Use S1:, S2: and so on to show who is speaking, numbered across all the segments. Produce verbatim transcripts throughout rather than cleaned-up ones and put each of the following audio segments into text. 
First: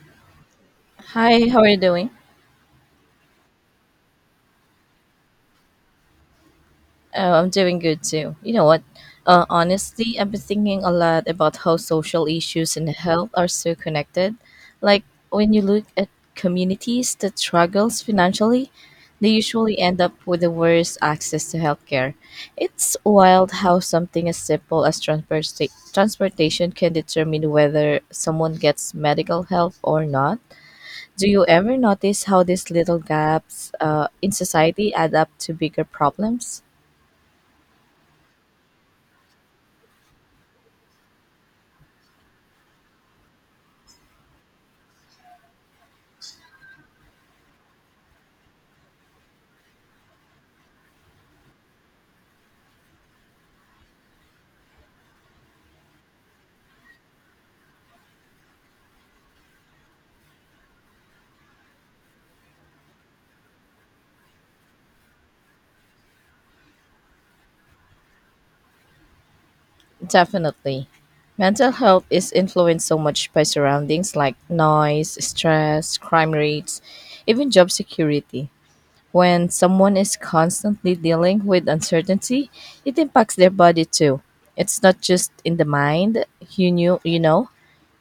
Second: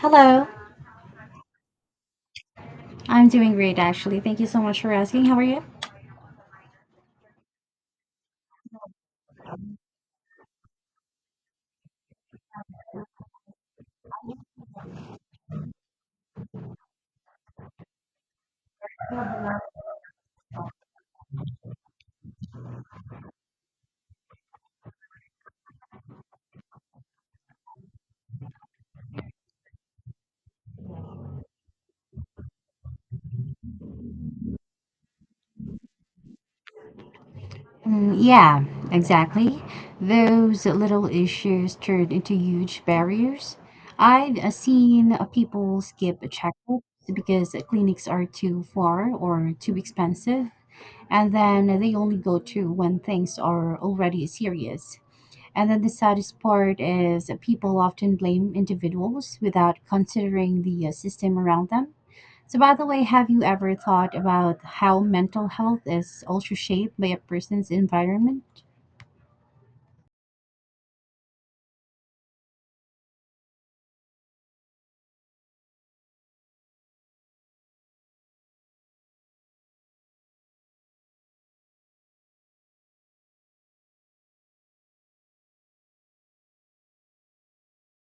S1: Hello.
S2: Hi, how are you doing?
S1: I'm doing great, actually. Thank you so much for asking. How are you?
S2: Oh, I'm doing good too. You know what? Uh, honestly, I've been thinking a lot about how social issues and health are so connected. Like when you look at communities that struggles financially, they usually end up with the worst access to healthcare. It's wild how something as simple as transporta- transportation can determine whether someone gets medical help or not. Do you ever notice how these little gaps uh, in society add up to bigger problems?
S1: Mm, yeah, exactly. Those little issues turned into huge barriers. I've uh, seen uh, people skip checkups because clinics are too far or too expensive, and then they only go to when things are already serious. And then the saddest part is that people often blame individuals without considering the uh, system around them. So, by the way, have you ever thought about how mental health is also shaped by a person's environment?
S2: Definitely. Mental health is influenced so much by surroundings like noise, stress, crime rates, even job security. When someone is constantly dealing with uncertainty, it impacts their body too. It's not just in the mind. You knew, you know.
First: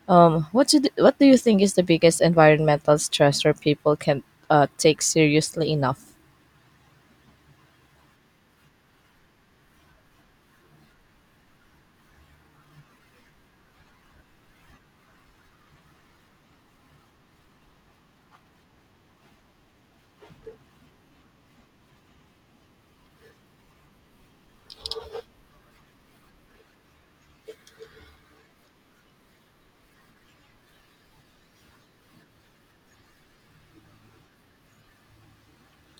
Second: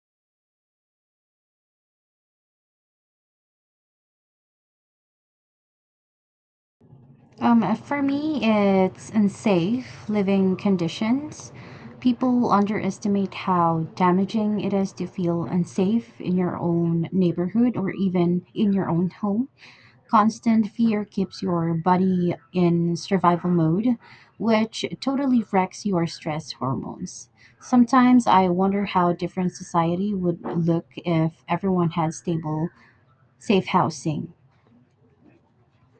S2: Um, what do what do you think is the biggest environmental stressor people can uh, take seriously enough?
S1: Um, for me, it's unsafe living conditions. People underestimate how damaging it is to feel unsafe in your own neighborhood or even in your own home. Constant fear keeps your body in survival mode, which totally wrecks your stress hormones. Sometimes I wonder how different society would look if everyone had stable, safe housing.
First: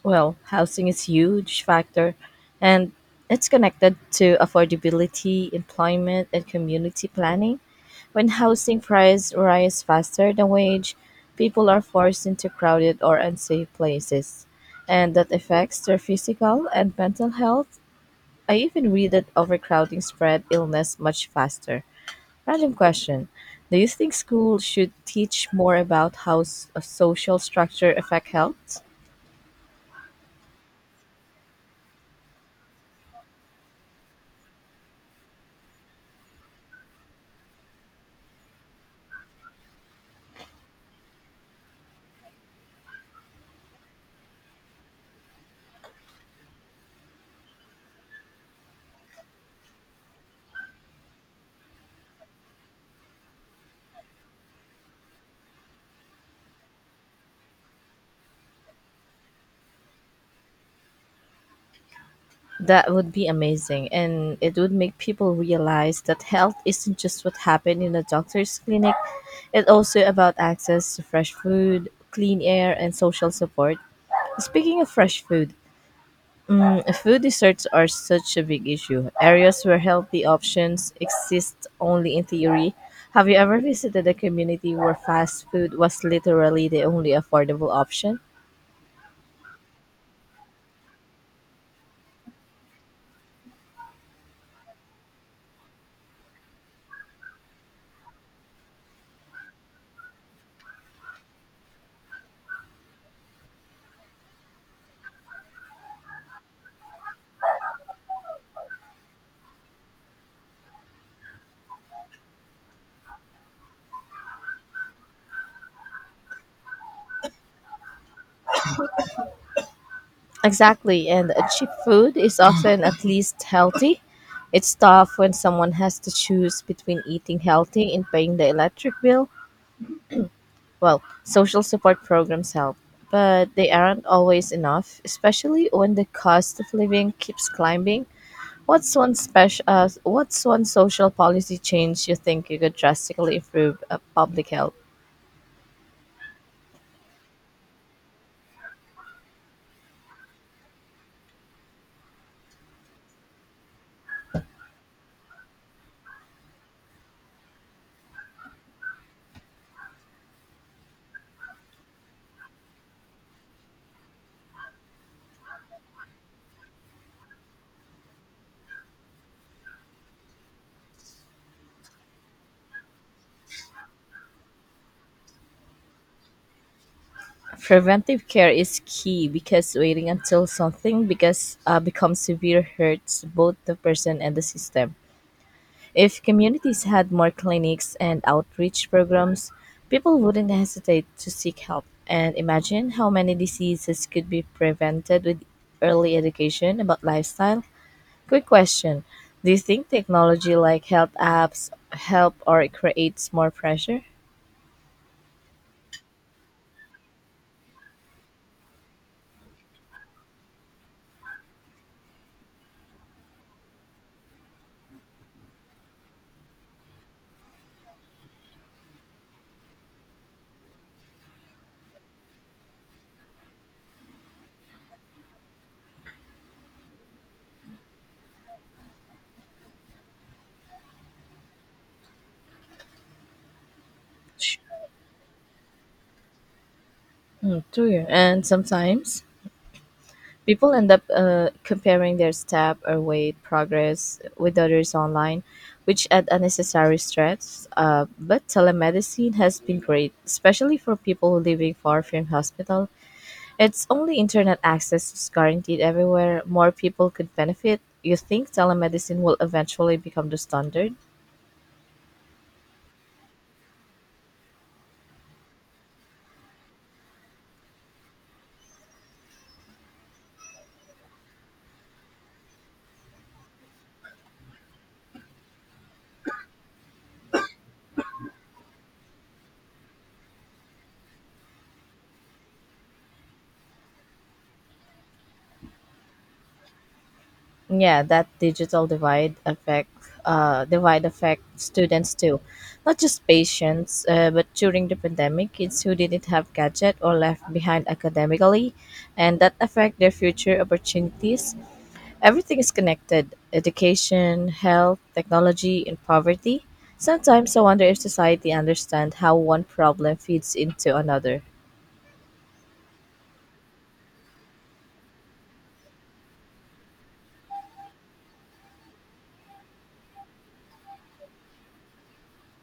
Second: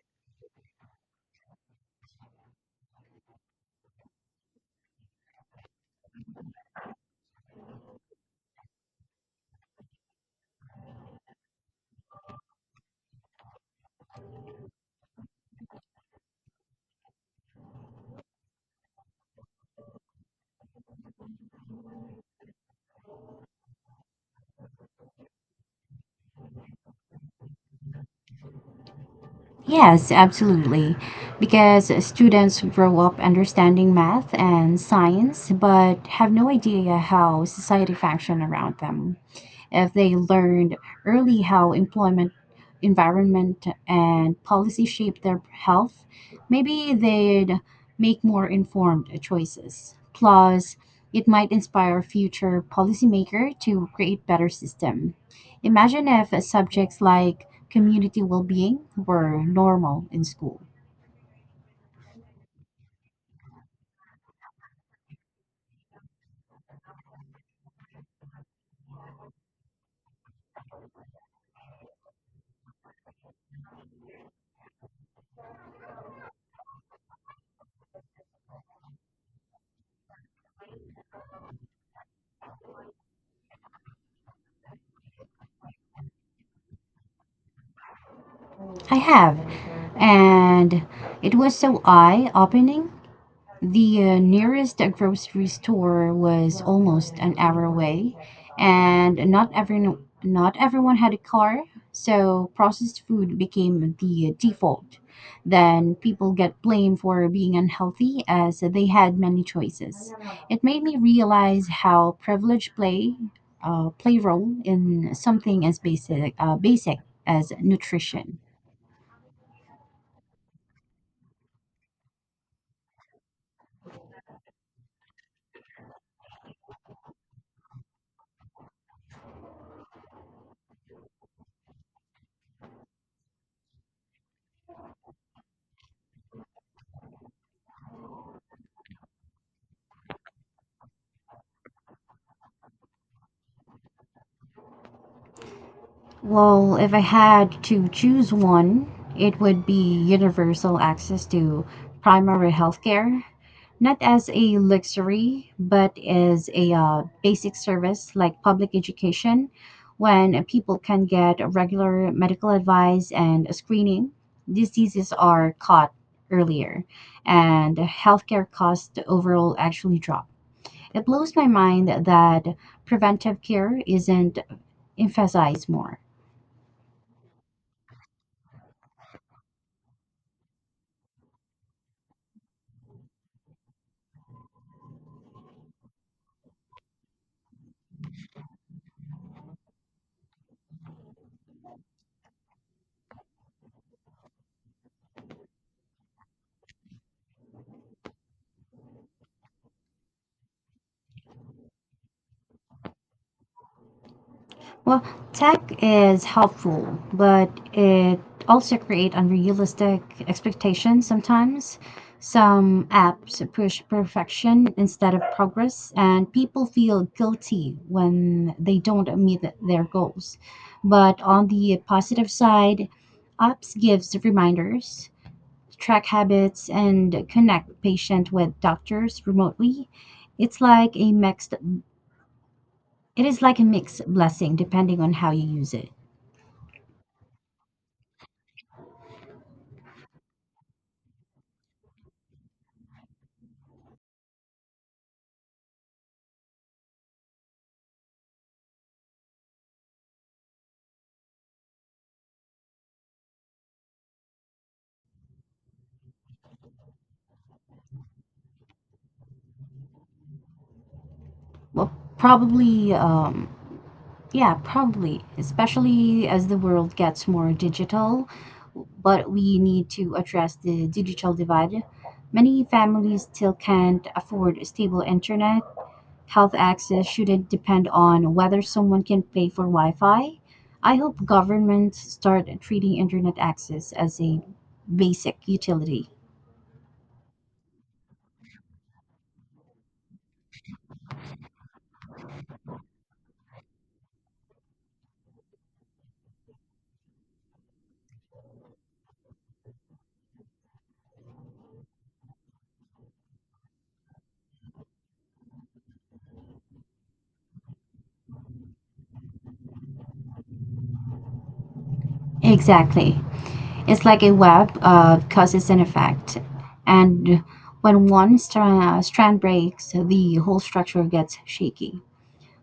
S2: Well, housing is huge factor and it's connected to affordability, employment and community planning. When housing price rise faster than wage, people are forced into crowded or unsafe places and that affects their physical and mental health. I even read that overcrowding spread illness much faster. Random question. Do you think schools should teach more about how s- a social structure affect health?
S1: Yes, absolutely. Because students grow up understanding math and science, but have no idea how society functions around them. If they learned early how employment, environment, and policy shape their health, maybe they'd make more informed choices. Plus, it might inspire future policymaker to create better system. Imagine if subjects like community well-being were normal in school.
S2: That would be amazing, and it would make people realize that health isn't just what happened in a doctor's clinic, it's also about access to fresh food, clean air, and social support. Speaking of fresh food, mm, food deserts are such a big issue. Areas where healthy options exist only in theory. Have you ever visited a community where fast food was literally the only affordable option?
S1: I have, and it was so eye-opening. The uh, nearest grocery store was almost an hour away, and not every not everyone had a car, so processed food became the default. Then people get blamed for being unhealthy as they had many choices. It made me realize how privilege play, uh, play role in something as basic uh, basic as nutrition.
S2: Exactly, and uh, cheap food is often at least healthy. It's tough when someone has to choose between eating healthy and paying the electric bill. Well, social support programs help, but they aren't always enough, especially when the cost of living keeps climbing. What's one special? Uh, what's one social policy change you think you could drastically improve uh, public health?
S1: Well, if I had to choose one, it would be universal access to primary healthcare, not as a luxury, but as a uh, basic service like public education, when people can get regular medical advice and screening. Diseases are caught earlier, and healthcare costs overall actually drop. It blows my mind that preventive care isn't emphasized more.
S2: Preventive care is key because waiting until something because uh, becomes severe hurts both the person and the system. If communities had more clinics and outreach programs, people wouldn't hesitate to seek help. And imagine how many diseases could be prevented with early education about lifestyle. Quick question: do you think technology like health apps help or creates more pressure?
S1: Well, tech is helpful, but it also creates unrealistic expectations sometimes. Some apps push perfection instead of progress, and people feel guilty when they don't meet their goals. But on the positive side, apps gives reminders, track habits, and connect patient with doctors remotely. It's like a mixed it is like a mixed blessing depending on how you use it.
S2: True, and sometimes people end up uh, comparing their step or weight progress with others online, which add unnecessary stress. Uh, but telemedicine has been great, especially for people living far from hospital. It's only internet access is guaranteed everywhere. More people could benefit. You think telemedicine will eventually become the standard?
S1: Well, probably, um, yeah, probably, especially as the world gets more digital. But we need to address the digital divide. Many families still can't afford stable internet. Health access shouldn't depend on whether someone can pay for Wi Fi. I hope governments start treating internet access as a basic utility.
S2: Yeah, that digital divide affect uh, divide affect students too, not just patients, uh, but during the pandemic, kids who didn't have gadget or left behind academically, and that affect their future opportunities. Everything is connected: education, health, technology, and poverty. Sometimes I wonder if society understands how one problem feeds into another.
S1: Exactly. It's like a web of causes and effect. And when one stra- strand breaks, the whole structure gets shaky.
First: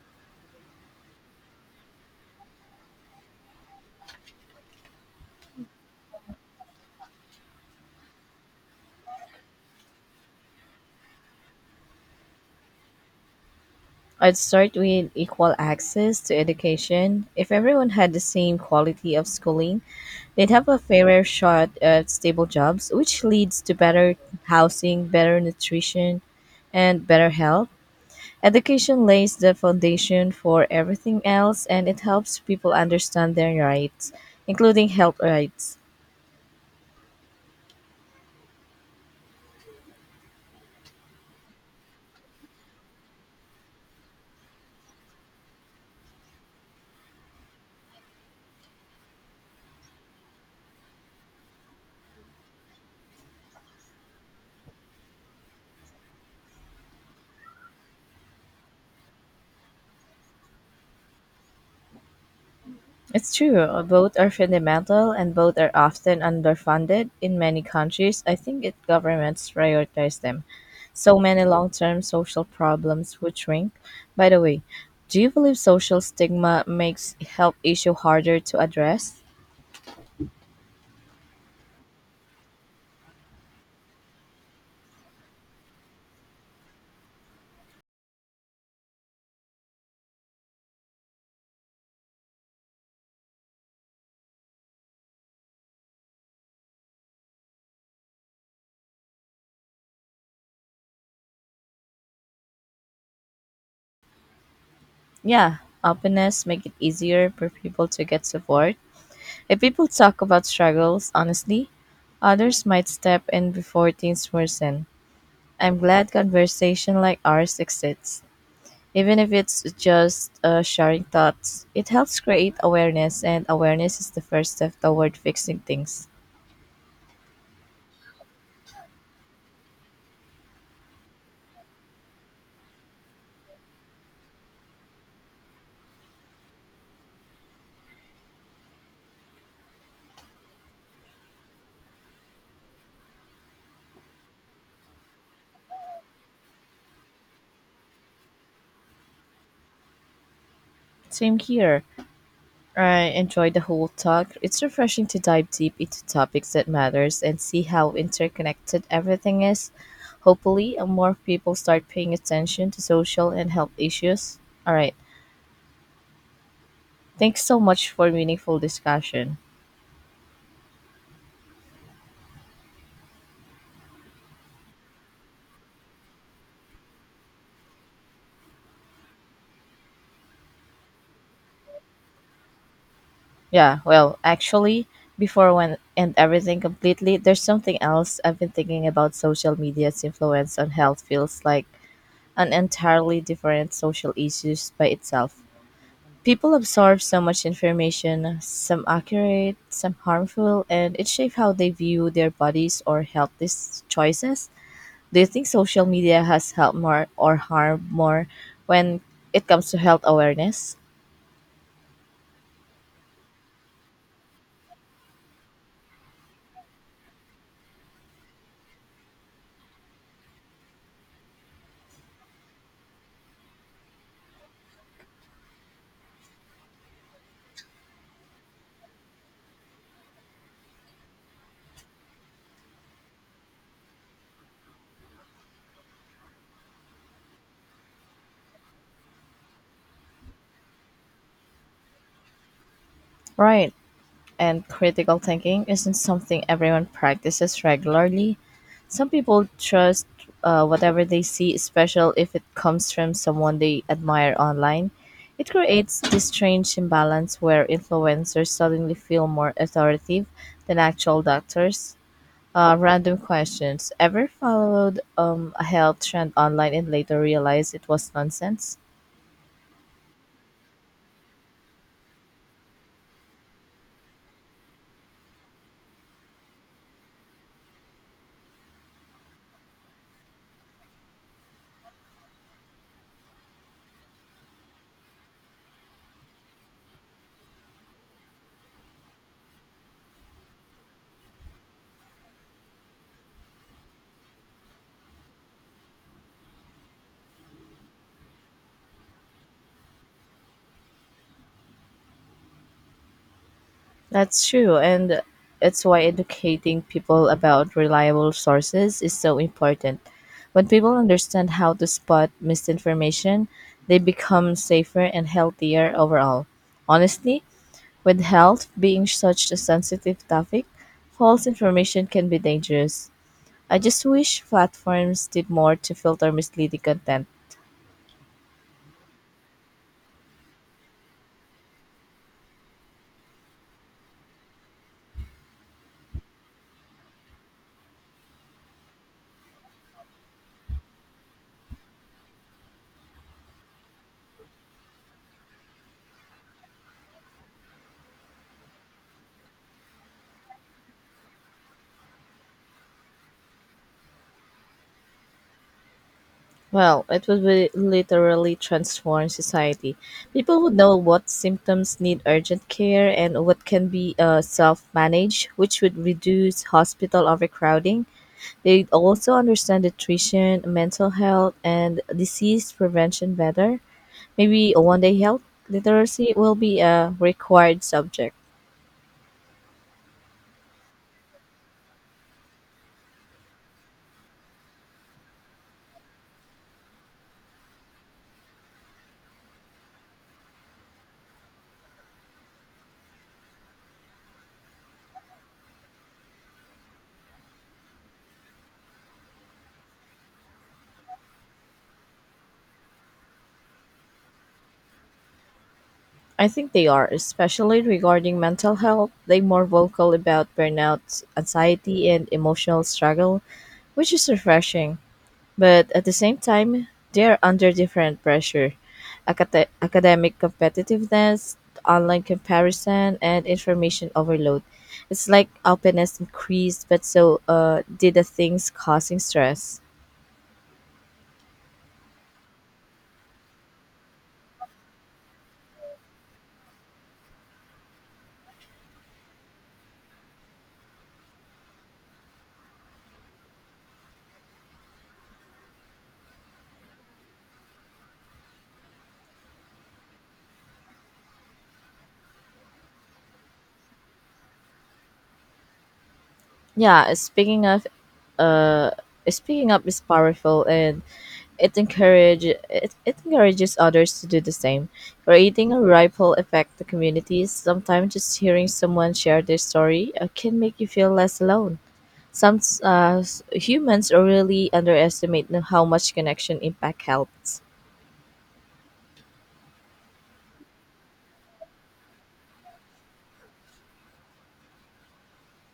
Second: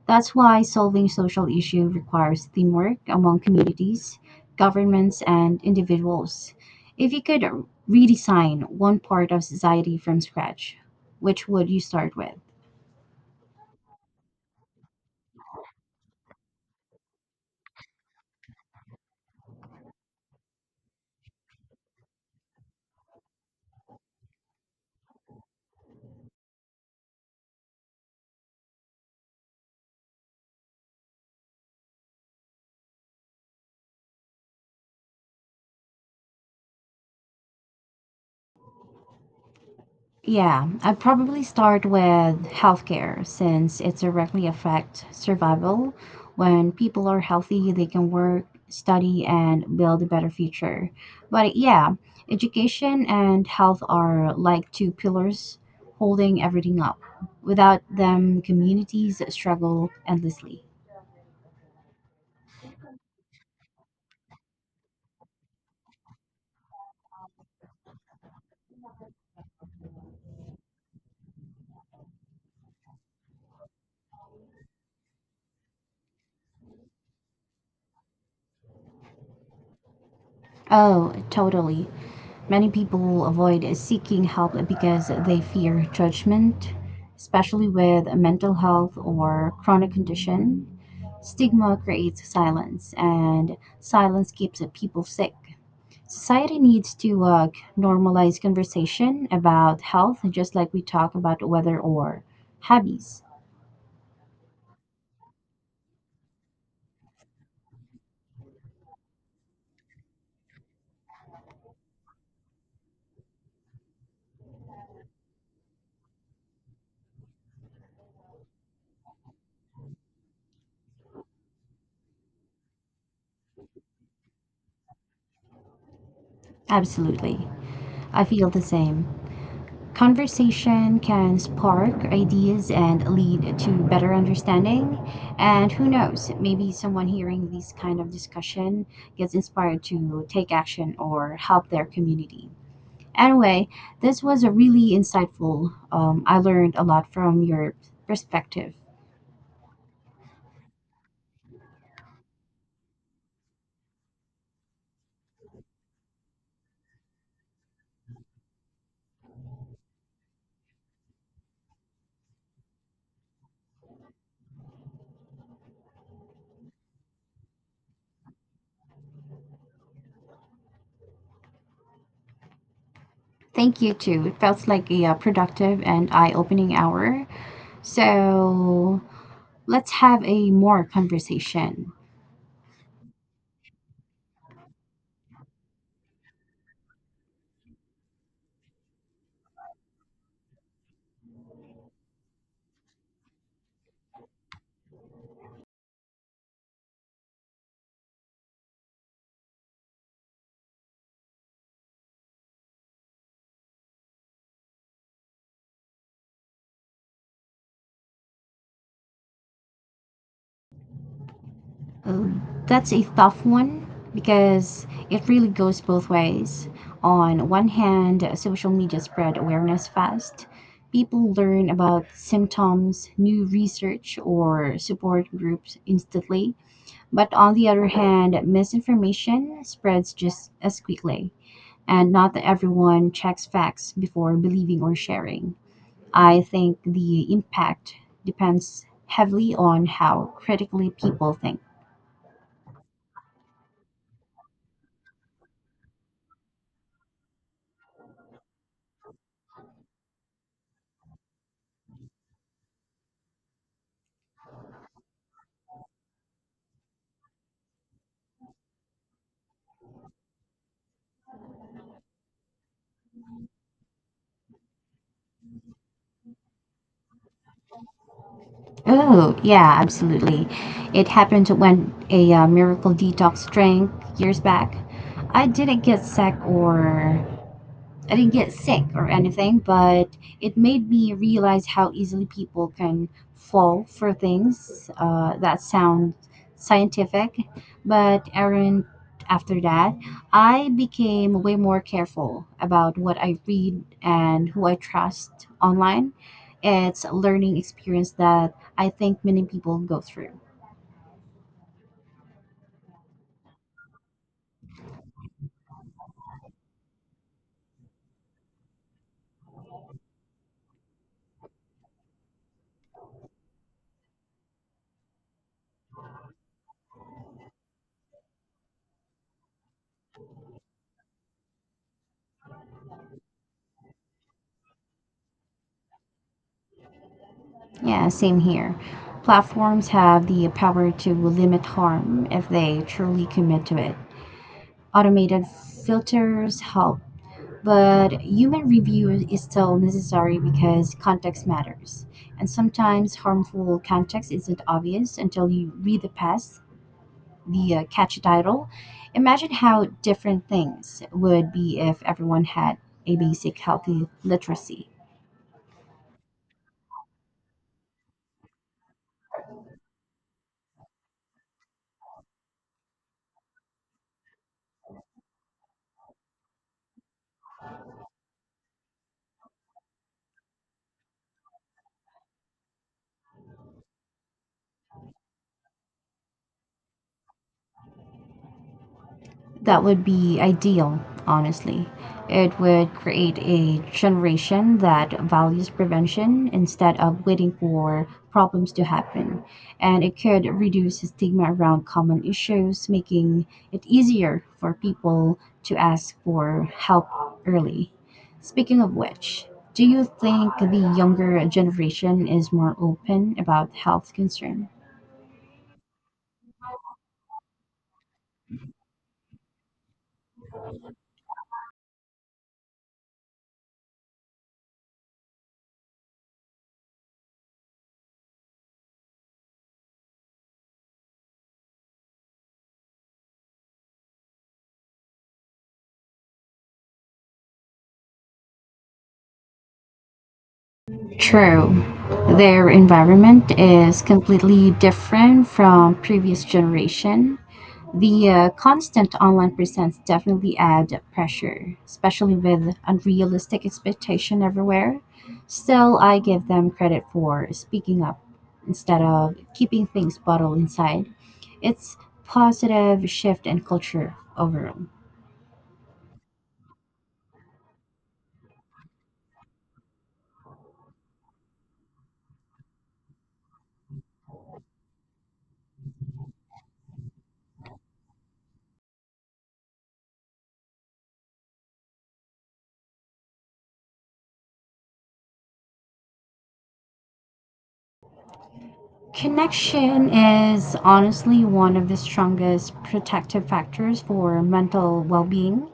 S1: That's why solving social issue requires teamwork among communities, governments, and individuals. If you could redesign one part of society from scratch, which would you start with?
S2: I'd start with equal access to education. If everyone had the same quality of schooling, they'd have a fairer shot at stable jobs, which leads to better housing, better nutrition, and better health. Education lays the foundation for everything else and it helps people understand their rights, including health rights.
S1: Yeah, I'd probably start with healthcare since it directly affects survival. When people are healthy, they can work, study, and build a better future. But yeah, education and health are like two pillars holding everything up. Without them, communities struggle endlessly.
S2: It's true, uh, both are fundamental and both are often underfunded. In many countries, I think it governments prioritize them. So many long term social problems would shrink. By the way, do you believe social stigma makes health issue harder to address?
S1: Oh, totally. Many people avoid seeking help because they fear judgment, especially with mental health or chronic condition. Stigma creates silence, and silence keeps people sick. Society needs to uh, normalize conversation about health, just like we talk about weather or hobbies.
S2: Yeah, openness make it easier for people to get support. If people talk about struggles honestly, others might step in before things worsen. I'm glad conversation like ours exists. Even if it's just uh, sharing thoughts, it helps create awareness, and awareness is the first step toward fixing things.
S1: Absolutely. I feel the same. Conversation can spark ideas and lead to better understanding. And who knows, maybe someone hearing this kind of discussion gets inspired to take action or help their community. Anyway, this was a really insightful. Um, I learned a lot from your perspective.
S2: Same here. I enjoyed the whole talk. It's refreshing to dive deep into topics that matters and see how interconnected everything is. Hopefully, uh, more people start paying attention to social and health issues. All right. Thanks so much for meaningful discussion.
S1: Thank you too. It felt like a uh, productive and eye opening hour. So let's have a more conversation.
S2: Yeah, well, actually, before when and everything completely, there's something else I've been thinking about social media's influence on health feels like an entirely different social issues by itself. People absorb so much information, some accurate, some harmful, and it shapes how they view their bodies or healthy s- choices. Do you think social media has helped more or harmed more when it comes to health awareness?
S1: Um, that's a tough one because it really goes both ways. On one hand, social media spread awareness fast. People learn about symptoms, new research, or support groups instantly. But on the other hand, misinformation spreads just as quickly, and not everyone checks facts before believing or sharing. I think the impact depends heavily on how critically people think.
S2: Right. And critical thinking isn't something everyone practices regularly. Some people trust uh, whatever they see, especially if it comes from someone they admire online. It creates this strange imbalance where influencers suddenly feel more authoritative than actual doctors. Uh, random questions. Ever followed um, a health trend online and later realized it was nonsense?
S1: Oh, yeah, absolutely. It happened when a uh, miracle detox drank years back. I didn't get sick or I didn't get sick or anything, but it made me realize how easily people can fall for things uh, that sound scientific, but aren't. After that, I became way more careful about what I read and who I trust online. It's a learning experience that I think many people go through.
S2: That's true, and it's why educating people about reliable sources is so important. When people understand how to spot misinformation, they become safer and healthier overall. Honestly, with health being such a sensitive topic, false information can be dangerous. I just wish platforms did more to filter misleading content.
S1: Yeah, same here. Platforms have the power to limit harm if they truly commit to it. Automated filters help, but human review is still necessary because context matters. And sometimes harmful context isn't obvious until you read the past, the uh, catchy title. Imagine how different things would be if everyone had a basic healthy literacy.
S2: Well, it would be literally transform society. People would know what symptoms need urgent care and what can be uh, self-managed, which would reduce hospital overcrowding. They'd also understand nutrition, mental health, and disease prevention better. Maybe one day health literacy will be a required subject.
S1: That would be ideal, honestly. It would create a generation that values prevention instead of waiting for problems to happen. And it could reduce stigma around common issues, making it easier for people to ask for help early. Speaking of which, do you think the younger generation is more open about health concerns?
S2: I think they are, especially regarding mental health. They're more vocal about burnout, anxiety, and emotional struggle, which is refreshing. But at the same time, they are under different pressure, Acad- academic competitiveness, online comparison, and information overload. It's like openness increased, but so uh, did the things causing stress.
S1: True. Their environment is completely different from previous generation. The uh, constant online presence definitely add pressure, especially with unrealistic expectation everywhere. Still, I give them credit for speaking up instead of keeping things bottled inside. It's positive shift in culture overall.
S2: Yeah, speaking of uh, speaking up is powerful, and it encourage it, it encourages others to do the same, creating a ripple effect to communities. Sometimes just hearing someone share their story uh, can make you feel less alone. Some uh, humans really underestimate how much connection impact helps.
S1: Connection is honestly one of the strongest protective factors for mental well being.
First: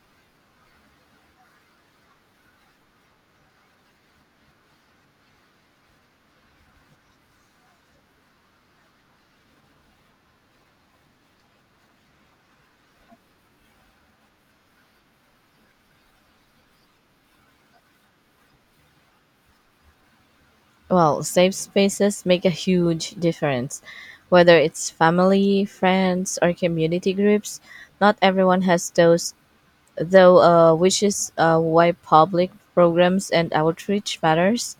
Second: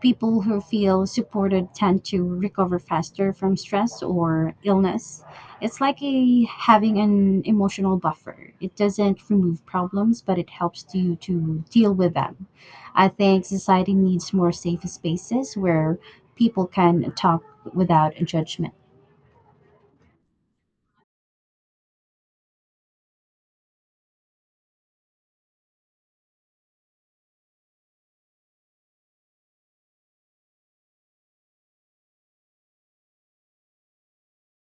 S1: People who feel supported tend to recover faster from stress or illness. It's like a, having an emotional buffer. It doesn't remove problems, but it helps you to deal with them. I think society needs more safe spaces where people can talk without judgment.
S2: Well, safe spaces make a huge difference. Whether it's family, friends, or community groups, not everyone has those, though, uh, which is uh, why public programs and outreach matters.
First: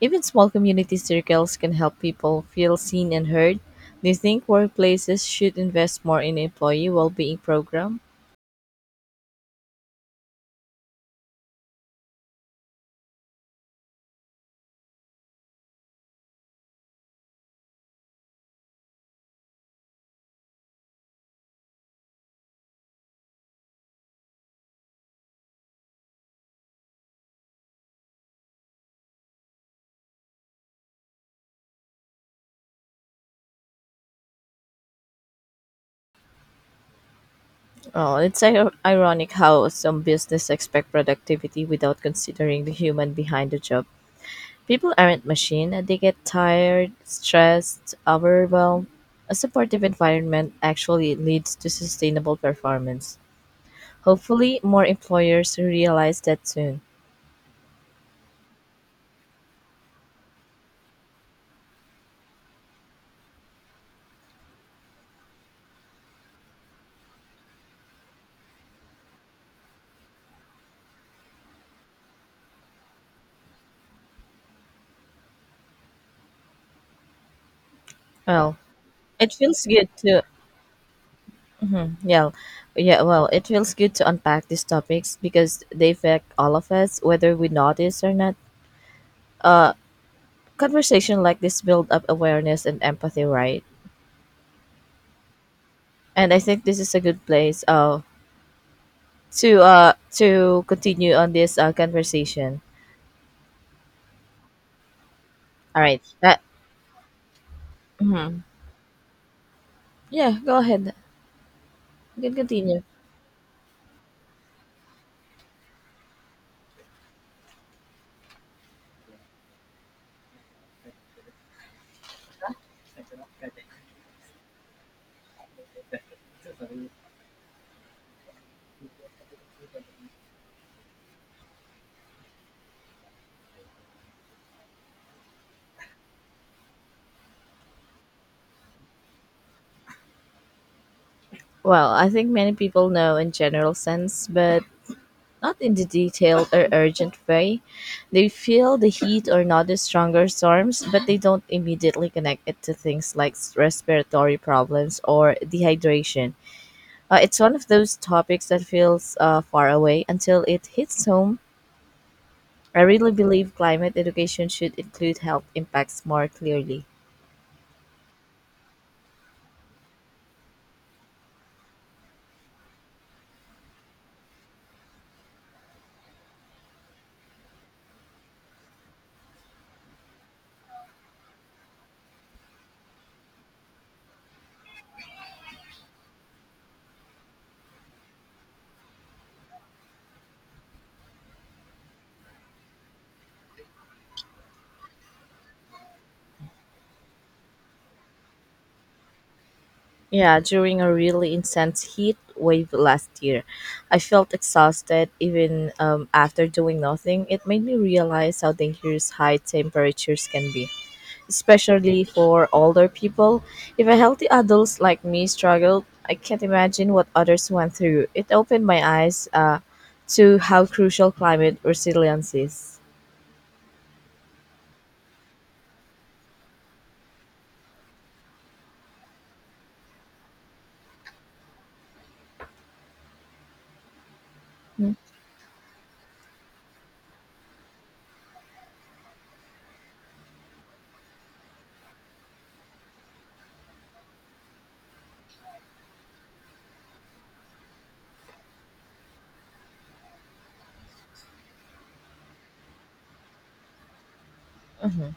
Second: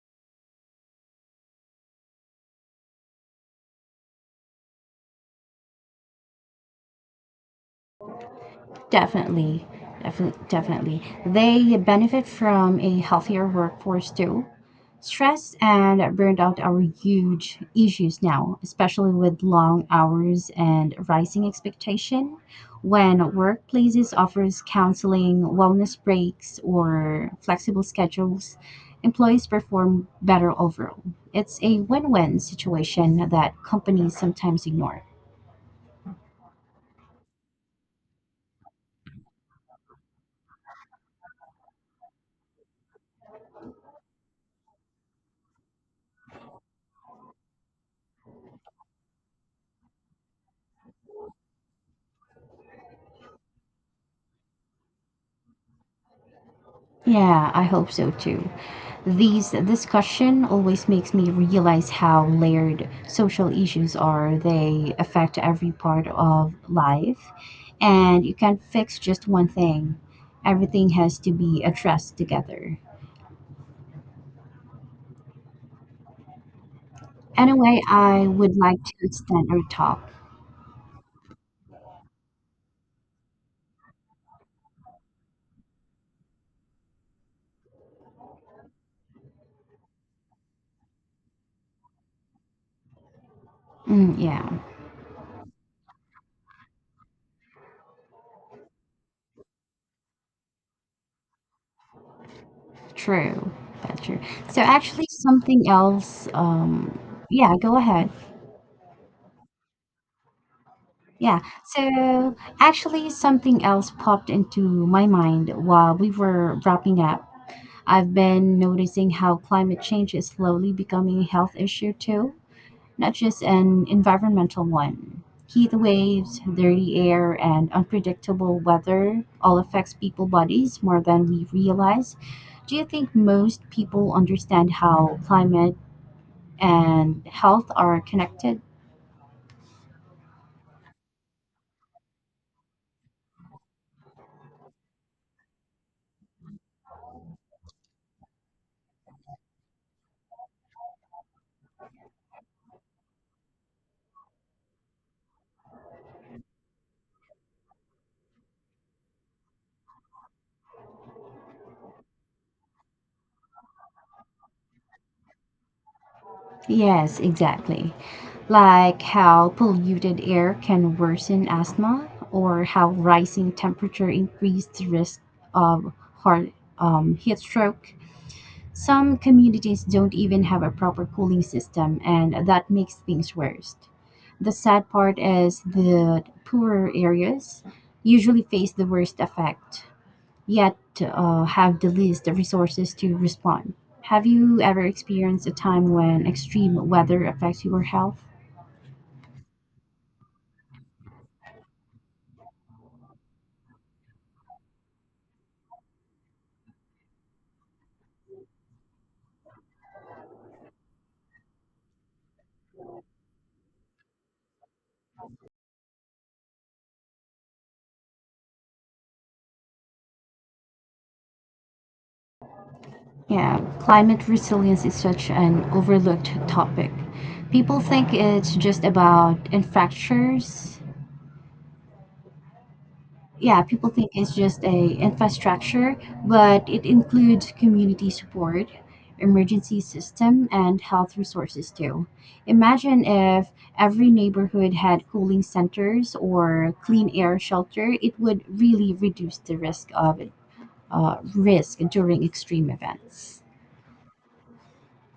S2: Even small community circles can help people feel seen and heard. Do you think workplaces should invest more in employee well-being program?
S1: Definitely, definitely, definitely. They benefit from a healthier workforce too. Stress and burnout are huge issues now, especially with long hours and rising expectation. When workplaces offers counseling, wellness breaks, or flexible schedules, employees perform better overall. It's a win-win situation that companies sometimes ignore.
S2: Oh, it's ir- ironic how some business expect productivity without considering the human behind the job. People aren't machine; and they get tired, stressed, overwhelmed. A supportive environment actually leads to sustainable performance. Hopefully, more employers realize that soon.
S1: Yeah, I hope so too. These discussion always makes me realize how layered social issues are. They affect every part of life, and you can't fix just one thing. Everything has to be addressed together. Anyway, I would
S2: Well,
S1: like to
S2: it
S1: extend our
S2: feels good
S1: talk.
S2: to yeah, yeah. Well, it feels good to unpack these topics because they affect all of us, whether we notice or not. Uh, Conversation like this build up awareness and empathy, right?
S1: Mm, yeah,
S2: And I think this is a good place uh, to uh, to continue on this uh, conversation.
S1: true. That's true. So actually, something
S2: All right.
S1: else.
S2: That,
S1: Um, yeah, go ahead.
S2: mhm. Yeah, go ahead.
S1: Yeah.
S2: You can
S1: So
S2: continue.
S1: actually, something else popped into my mind while we were wrapping up. I've been noticing how climate change is slowly becoming a health issue too, not just an environmental one. Heat waves, dirty air, and unpredictable weather all affects people bodies more than we realize. Do you think most people understand how climate and health are connected?
S2: Well, I think many people know in general sense, but not in the detailed or urgent way. They feel the heat or notice stronger storms, but they don't immediately connect it to things like respiratory problems or dehydration. Uh, it's one of those topics that feels uh, far away until it hits home. I really believe climate education should include health impacts more clearly.
S1: Yes, exactly. Like how polluted air can worsen asthma, or how rising temperature increased risk of heart um, heat stroke. Some communities don't even have a proper cooling system, and that makes things worse. The sad part is the poorer areas usually face the worst effect, yet uh, have the least resources to respond. Have you ever experienced a time when extreme weather affects your health?
S2: Yeah, during a really intense heat wave last year, I felt exhausted even um, after doing nothing. It made me realize how dangerous high temperatures can be, especially for older people. If a healthy adults like me struggled, I can't imagine what others went through. It opened my eyes uh, to how crucial climate resilience is.
S1: Yeah, climate resilience is such an overlooked topic. People think it's just about infrastructures, yeah, people think it's just a infrastructure, but it includes community support, emergency system, and health resources too. Imagine if every neighborhood had cooling centers or clean air shelter, it would really reduce the risk of uh, risk during extreme events.
S2: Mm-hmm.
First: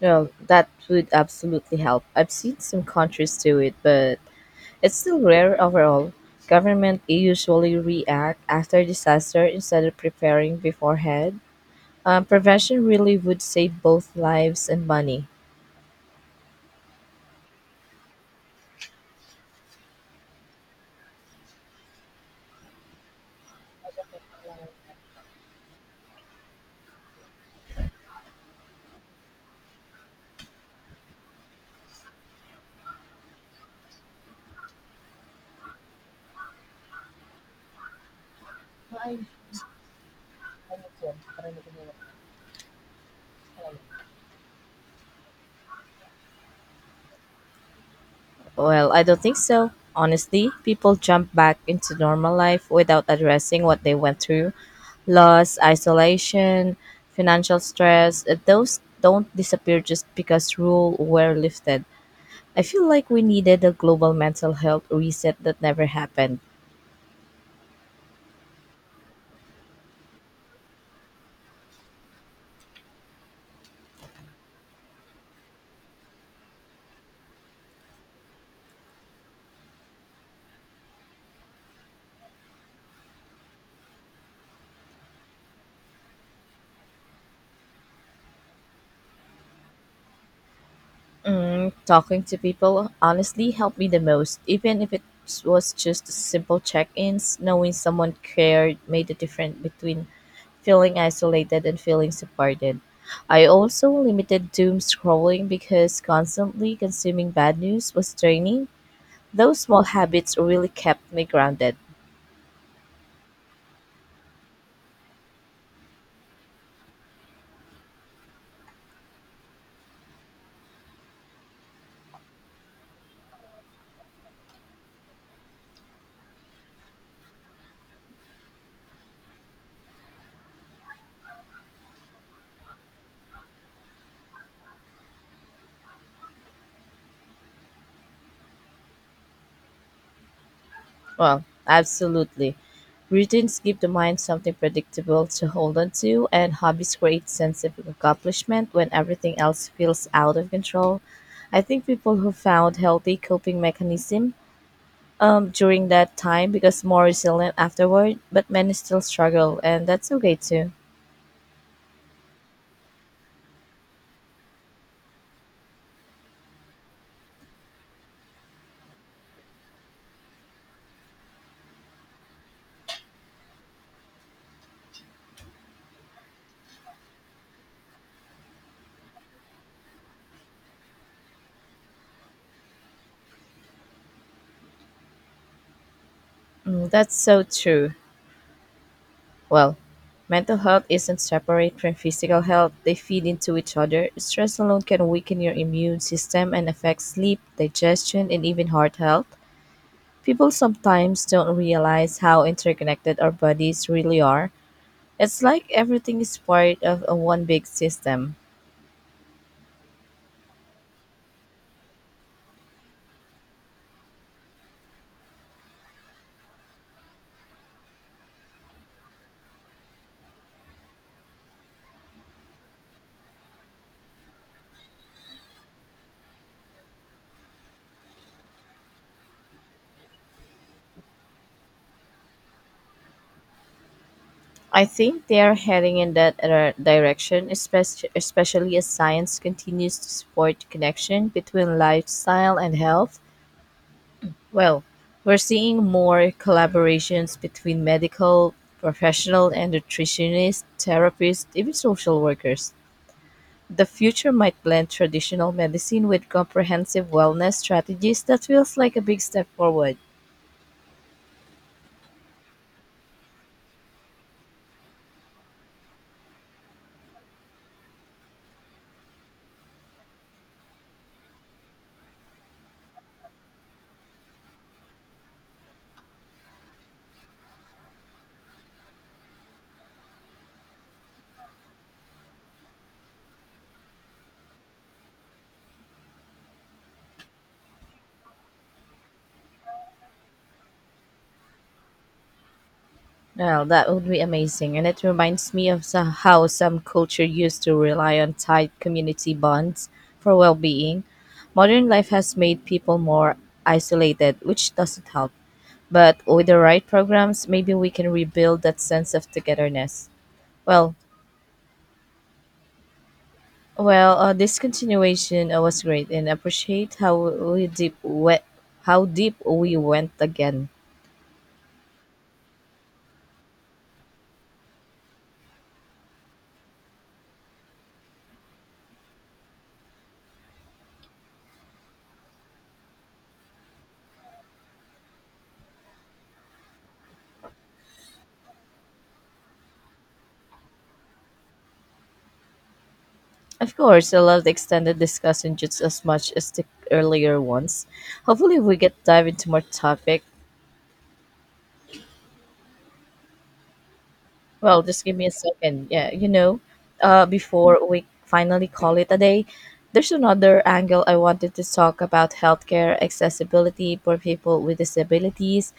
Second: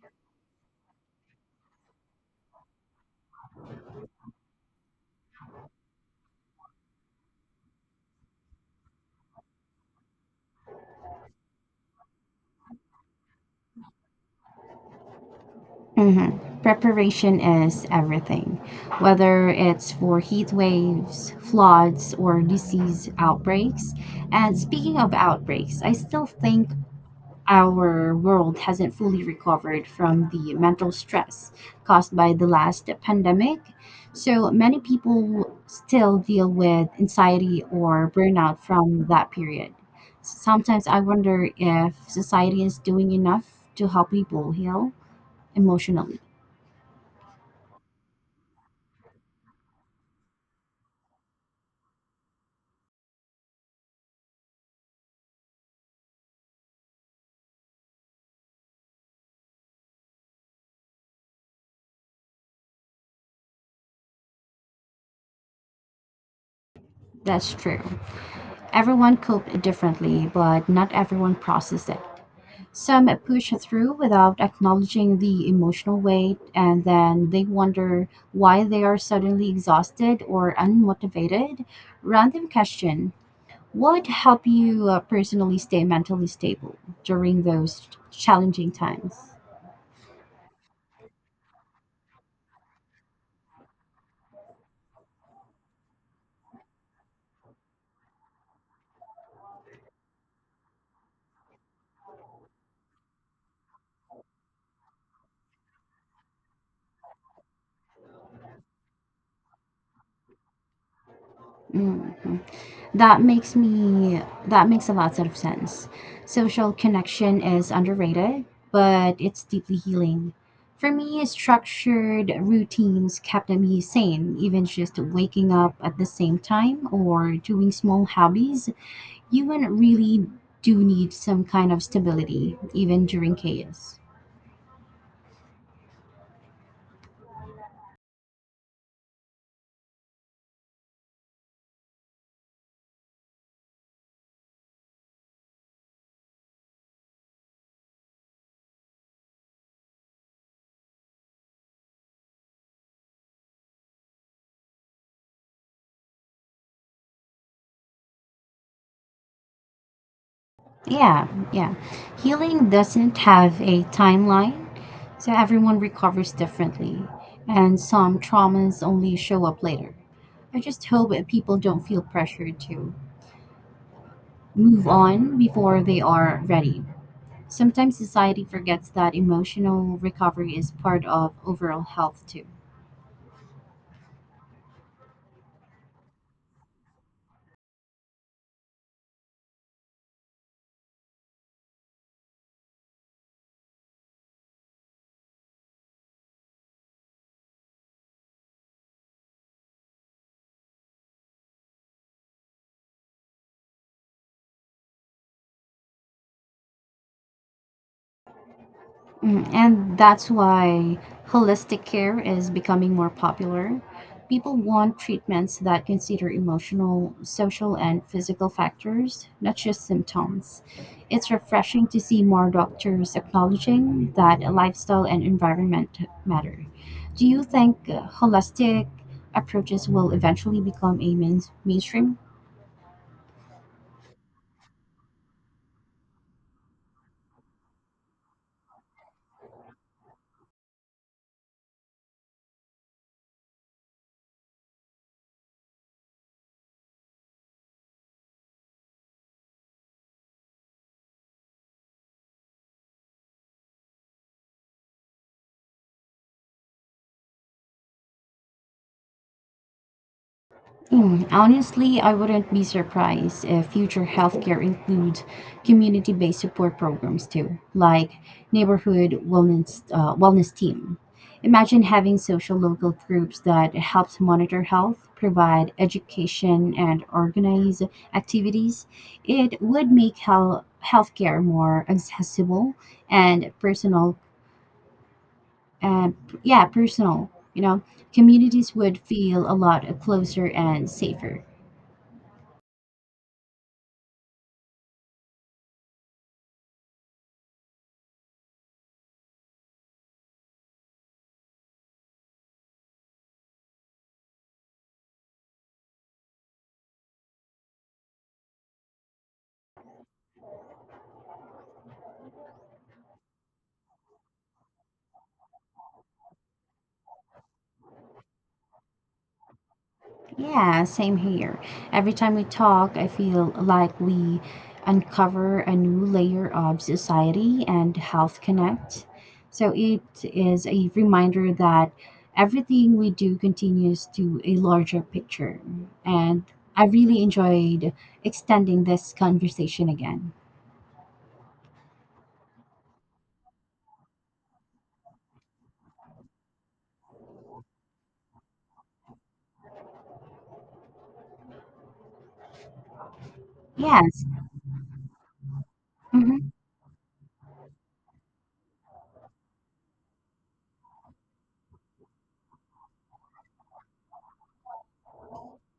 S2: Well, that would absolutely help. I've seen some countries do it, but it's still rare overall. Government usually react after disaster instead of preparing beforehand. Um, prevention really would save both lives and money.
S1: Mhm. Preparation is everything, whether it's for heat waves, floods, or disease outbreaks. And speaking of outbreaks, I still think our world hasn't fully recovered from the mental stress caused by the last pandemic. So many people still deal with anxiety or burnout from that period. Sometimes I wonder if society is doing enough to help people heal emotionally.
S2: Well, I don't think so. Honestly, people jump back into normal life without addressing what they went through loss, isolation, financial stress. uh, Those don't disappear just because rules were lifted. I feel like we needed a global mental health reset that never happened.
S1: That's true. Everyone coped differently, but not everyone processed it. Some push through without acknowledging the emotional weight, and then they wonder why they are suddenly exhausted or unmotivated. Random question: what would help you uh, personally stay mentally stable during those challenging times?
S2: Mm, talking to people honestly helped me the most, even if it was just simple check ins. Knowing someone cared made a difference between feeling isolated and feeling supported. I also limited doom scrolling because constantly consuming bad news was draining. Those small habits really kept me grounded.
S1: Mhm. That makes me that makes a lot of sense. Social connection is underrated, but it's deeply healing. For me, structured routines kept me sane, even just waking up at the same time or doing small hobbies. You wouldn't really do need some kind of stability, even during chaos.
S2: Well, absolutely. Routines give the mind something predictable to hold on to, and hobbies create sense of accomplishment when everything else feels out of control. I think people who found healthy coping mechanism um, during that time because more resilient afterward, but many still struggle, and that's okay too.
S1: Yeah, yeah. Healing doesn't have a timeline, so everyone recovers differently, and some traumas only show up later. I just hope that people don't feel pressured to move on before they are ready. Sometimes society forgets that emotional recovery is part of overall health, too.
S2: Mm, that's so true. Well, mental health isn't separate from physical health, they feed into each other. Stress alone can weaken your immune system and affect sleep, digestion, and even heart health. People sometimes don't realize how interconnected our bodies really are. It's like everything is part of a one big system.
S1: Mm, and that's why holistic care is becoming more popular. People want treatments that consider emotional, social, and physical factors, not just symptoms. It's refreshing to see more doctors acknowledging that lifestyle and environment matter. Do you think uh, holistic approaches will eventually become a main- mainstream?
S2: I think they are heading in that dir- direction, espec- especially as science continues to support the connection between lifestyle and health. Well, we're seeing more collaborations between medical professionals and nutritionists, therapists, even social workers. The future might blend traditional medicine with comprehensive wellness strategies. That feels like a big step forward.
S1: Mm, honestly, I wouldn't be surprised if future healthcare includes community based support programs too, like neighborhood wellness, uh, wellness team. Imagine having social local groups that helps monitor health, provide education, and organize activities. It would make health, healthcare more accessible and personal, and yeah, personal. You know, communities would feel a lot closer and safer.
S2: Well, that would be amazing. And it reminds me of so- how some culture used to rely on tight community bonds for well being. Modern life has made people more isolated, which doesn't help. But with the right programs, maybe we can rebuild that sense of togetherness. Well, well, uh, this continuation uh, was great, and appreciate how we deep we- how deep we went again.
S1: Yeah, same here. Every time we talk, I feel like we uncover a new layer of society and health connect. So it is a reminder that everything we do continues to a larger picture. And I really enjoyed extending this conversation again.
S2: Of course, I love the extended discussion just as much as the earlier ones. Hopefully, we get dive into more topic.
S1: Yes.
S2: Well, just give me a second. Yeah, you
S1: Mhm.
S2: know, uh, before we finally call it a day, there's another angle I wanted to talk about healthcare accessibility for people with disabilities.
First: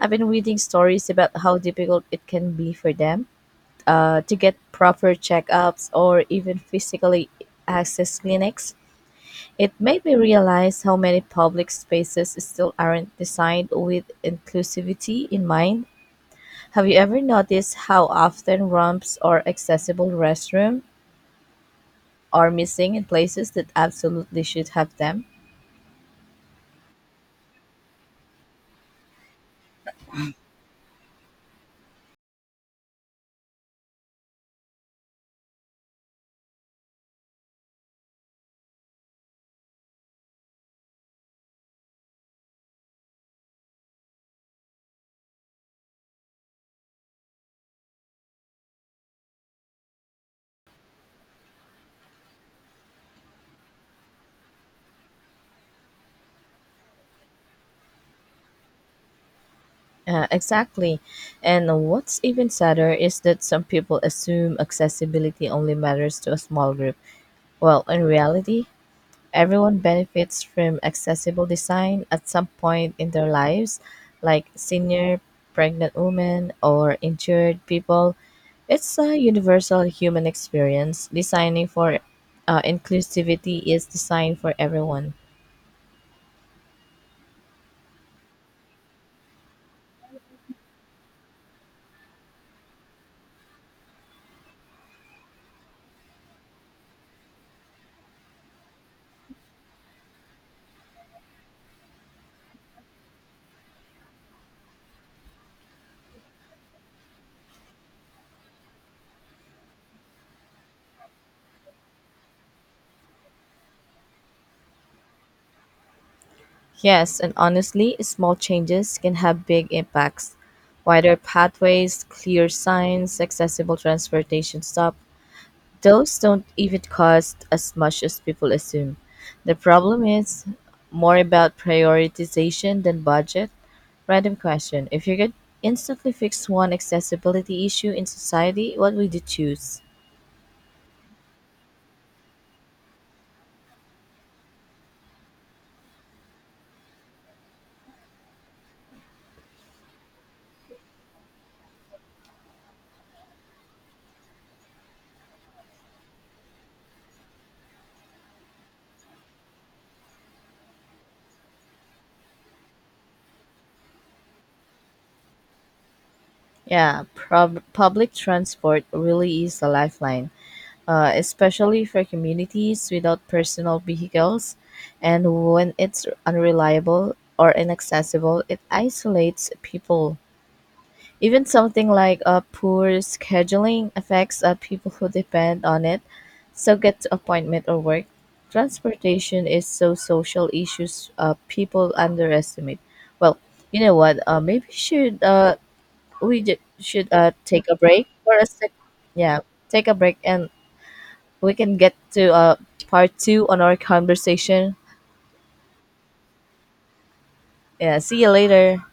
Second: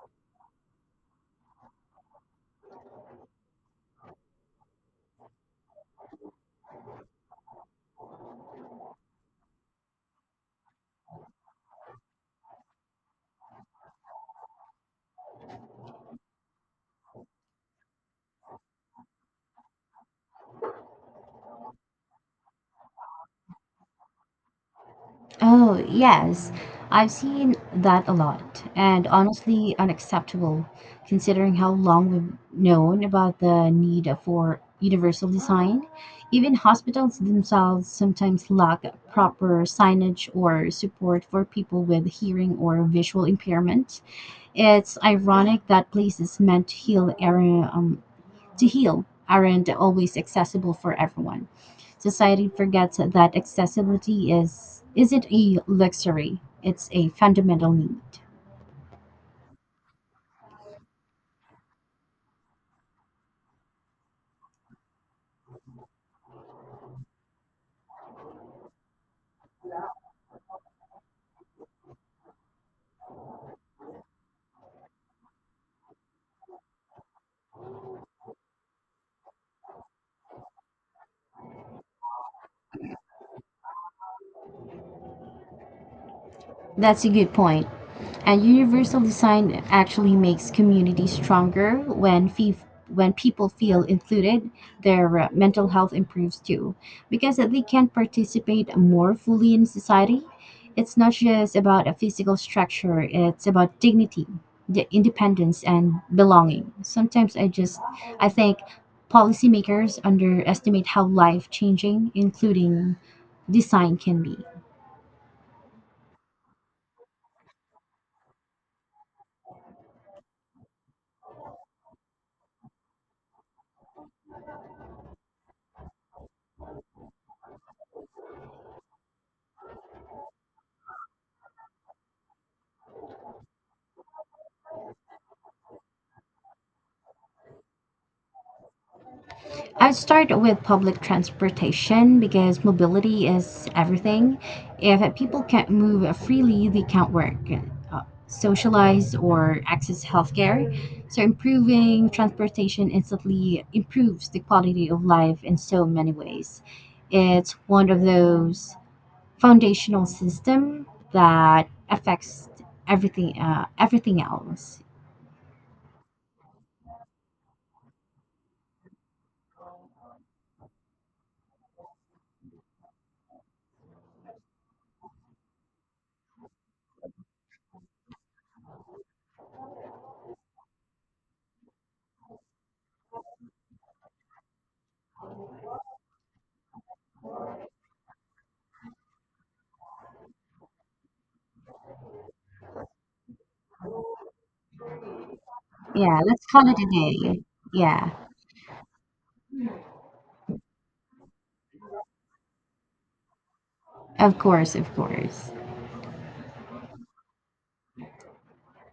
S2: I've been reading stories about how difficult it can be for them uh, to get proper checkups or even physically access clinics. It made me realize how many public spaces still aren't designed with inclusivity in mind. Have you ever noticed how often ramps or accessible restrooms are missing in places that absolutely should have them?
S1: Oh, yes. I've seen that a lot, and honestly unacceptable, considering how long we've known about the need for universal design. Even hospitals themselves sometimes lack proper signage or support for people with hearing or visual impairment. It's ironic that places meant to heal area, um, to heal aren't always accessible for everyone. Society forgets that accessibility is isn't a luxury, it's a fundamental need.
S2: Uh, exactly. And what's even sadder is that some people assume accessibility only matters to a small group. Well, in reality, everyone benefits from accessible design at some point in their lives, like senior, pregnant women, or injured people. It's a universal human experience. Designing for uh, inclusivity is designed for everyone.
S1: That's a good point. And universal design actually makes communities stronger when fee- when people feel included, their uh, mental health improves too, because they can participate more fully in society. It's not just about a physical structure; it's about dignity, the independence, and belonging. Sometimes I just I think policymakers underestimate how life changing, including design, can be.
S2: Yes, and honestly, small changes can have big impacts. Wider pathways, clear signs, accessible transportation stop. Those don't even cost as much as people assume. The problem is more about prioritization than budget. Random question. If you could instantly fix one accessibility issue in society, what would you choose?
S1: I'd start with public transportation because mobility is everything. If people can't move freely, they can't work, uh, socialize, or access healthcare. So, improving transportation instantly improves the quality of life in so many ways. It's one of those foundational systems that affects everything, uh, everything else.
S2: Yeah, prob- public transport really is a lifeline, uh, especially for communities without personal vehicles. And when it's unreliable or inaccessible, it isolates people. Even something like uh, poor scheduling affects uh, people who depend on it, so get to appointment or work. Transportation is so social issues uh, people underestimate. Well, you know what? Uh, maybe should uh,
S1: Yeah,
S2: we
S1: let's
S2: ju-
S1: call it
S2: should uh,
S1: a day.
S2: take a break
S1: Yeah,
S2: for a sec. Yeah, take a break and we can get to uh, part two on our
S1: of course,
S2: conversation.
S1: of course.
S2: Yeah, see you later.